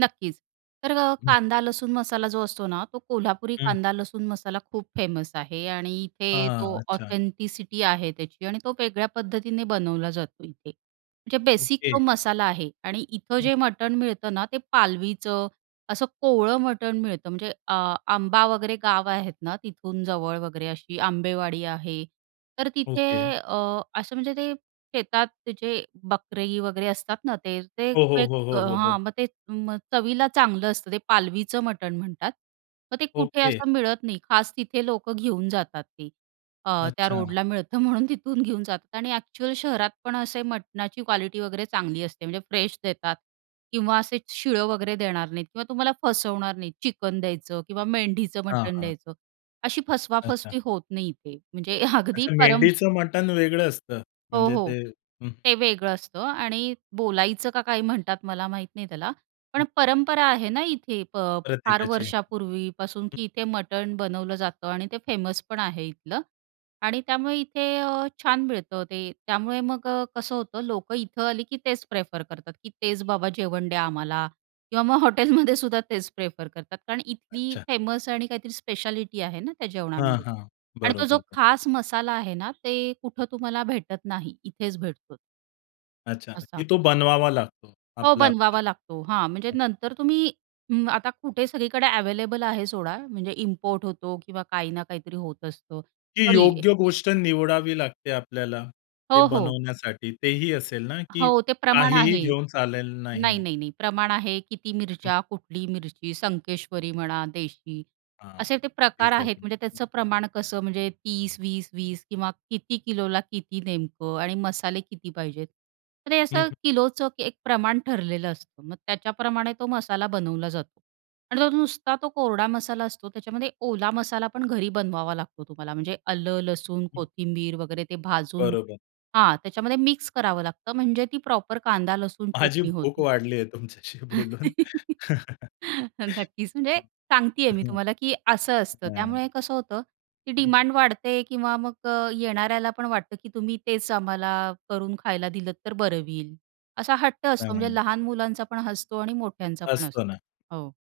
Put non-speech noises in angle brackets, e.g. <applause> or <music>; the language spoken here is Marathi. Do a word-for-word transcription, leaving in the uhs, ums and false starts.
नक्कीच, तर अ, हं. कांदा लसूण मसाला जो असतो ना, तो कोल्हापुरी हं. कांदा लसूण मसाला खूप फेमस आहे आणि इथे हां, तो अच्छा. ऑथेंटिसिटी आहे त्याची आणि तो वेगळ्या पद्धतीने बनवला जातो इथे, म्हणजे बेसिक ओके. तो मसाला आहे आणि इथं हं. जे मटण मिळतं ना, ते पालवीचं असं कोवळं मटण मिळतं. म्हणजे अ, आंबा वगैरे गाव आहेत ना, तिथून जवळ वगैरे अशी आंबेवाडी आहे. तर तिथे ओके. अ, असं म्हणजे ते शेतात ते जे बकरे वगैरे असतात ना, ते ते हो, एक हो. हो, हो. हो. हां, मग ते मग चवीला चांगलं असतं ते पालवीचं मटण म्हणतात. मग ते कुठे ओके. असं मिळत नाही. खास तिथे लोकं घेऊन जातात ती अ, त्या अच्छा. रोडला मिळतं म्हणून तिथून घेऊन जातात आणि अ‍ॅक्चुअल शहरात पण असे मटणाची क्वालिटी वगैरे चांगली असते, म्हणजे फ्रेश देतात किंवा असे शिळं वगैरे देणार नाहीत किंवा तुम्हाला फसवणार नाहीत. चिकन द्यायचं किंवा मेंढीचं हां, मटण हां. द्यायचं. अशी अच्छा. फसवा-फसवी होत नाही इथे. म्हणजे <chuckles> अगदी अच्छा परम मेंढीचं मटण वेगळं असतं, हो, म्हणजे हो. ते हं. ते वेगळं असतं आणि बोलायचं का काय म्हणतात, मला माहीत नाही त्याला पण हं. परंपरा आहे ना इथे फ फार प्रत्येकाची, वर्षापूर्वीपासून, हं. की इथे मटण बनवलं जातं आणि ते फेमसपण आहे इथलं आणि त्यामुळे इथे अ, छान मिळतं ते. त्यामुळे मग अ, कसं होतं लोकं इथं आली, की तेच प्रेफर करतात की तेच बाबा जेवण द्या आम्हाला किंवा मग <chuckles> हॉटेलमध्ये सुद्धा तेच प्रेफर करतात. कारण इथली अच्छा. फेमस आणि काहीतरी स्पेशालिटी आहे ना, त्या हां, जेवणामध्ये हां. आणि तो जो बरोबर. खास मसाला आहे ना, ते कुठं तुम्हाला भेटत नाही. इथेच भेटतो. अच्छा, असा. की तो बनवावा लागतो हो, आपला-आपला. बनवावा लागतो. हां, म्हणजे नंतर तुम्ही अं, आता कुठे सगळीकडे अवेलेबल आहे सोडा म्हणजे इम्पोर्ट होतो किंवा काही ना काहीतरी होत असतं, की तरी योग्य गोष्ट निवडावी लागते आपल्याला ते हो, हो. बनवण्यासाठी तेही असेल ना? की हो, ते प्रमाण काहीही आहे. घेऊन चालेलं नाही, नाही. नाही, नाही प्रमाण आहे. किती हं. मिरच्या, कुठली मिरची, संकेश्वरी म्हणा, देशी हां. असे ते प्रकार आहेत. एक्झॅक्टली. म्हणजे त्याचं प्रमाण कसं म्हणजे तीस वीस वीस किंवा किती किलोला किती नेमकं आणि मसाले किती पाहिजेत. तर ते हं, असं हं. किलोचं एक प्रमाण ठरलेलं असतं. मग त्याच्याप्रमाणे तो मसाला बनवला जातो आणि तो नुसता तो कोरडा मसाला असतो. त्याच्यामध्ये ओला मसालापण घरी बनवावा लागतो तुम्हाला म्हणजे आलं, लसूण, कोथिंबीर वगैरे ते भाजून. बरोबर. हां, त्याच्यामध्ये मिक्स करावं लागतं म्हणजे ती प्रॉपर कांदा लसूण, माझी चटणी भूक होती. वाढली आहे तुमच्याशी बोलून. <laughs> <chuckles> नक्कीच, म्हणजे सांगतीये मी हं. तुम्हाला, की असं असतं, नाही, त्यामुळे नाही. कसं होतं की हं. डिमांड वाढते किंवा मग अ, येणाऱ्याला पण वाटतं, की तुम्ही तेच आम्हाला करून खायला दिलंत तर बरं होईल. असा हट्ट असतो नाही, म्हणजे नाही. लहान मुलांचापण असतो आणि मोठ्यांचा पण असतो असतो. ना. हो.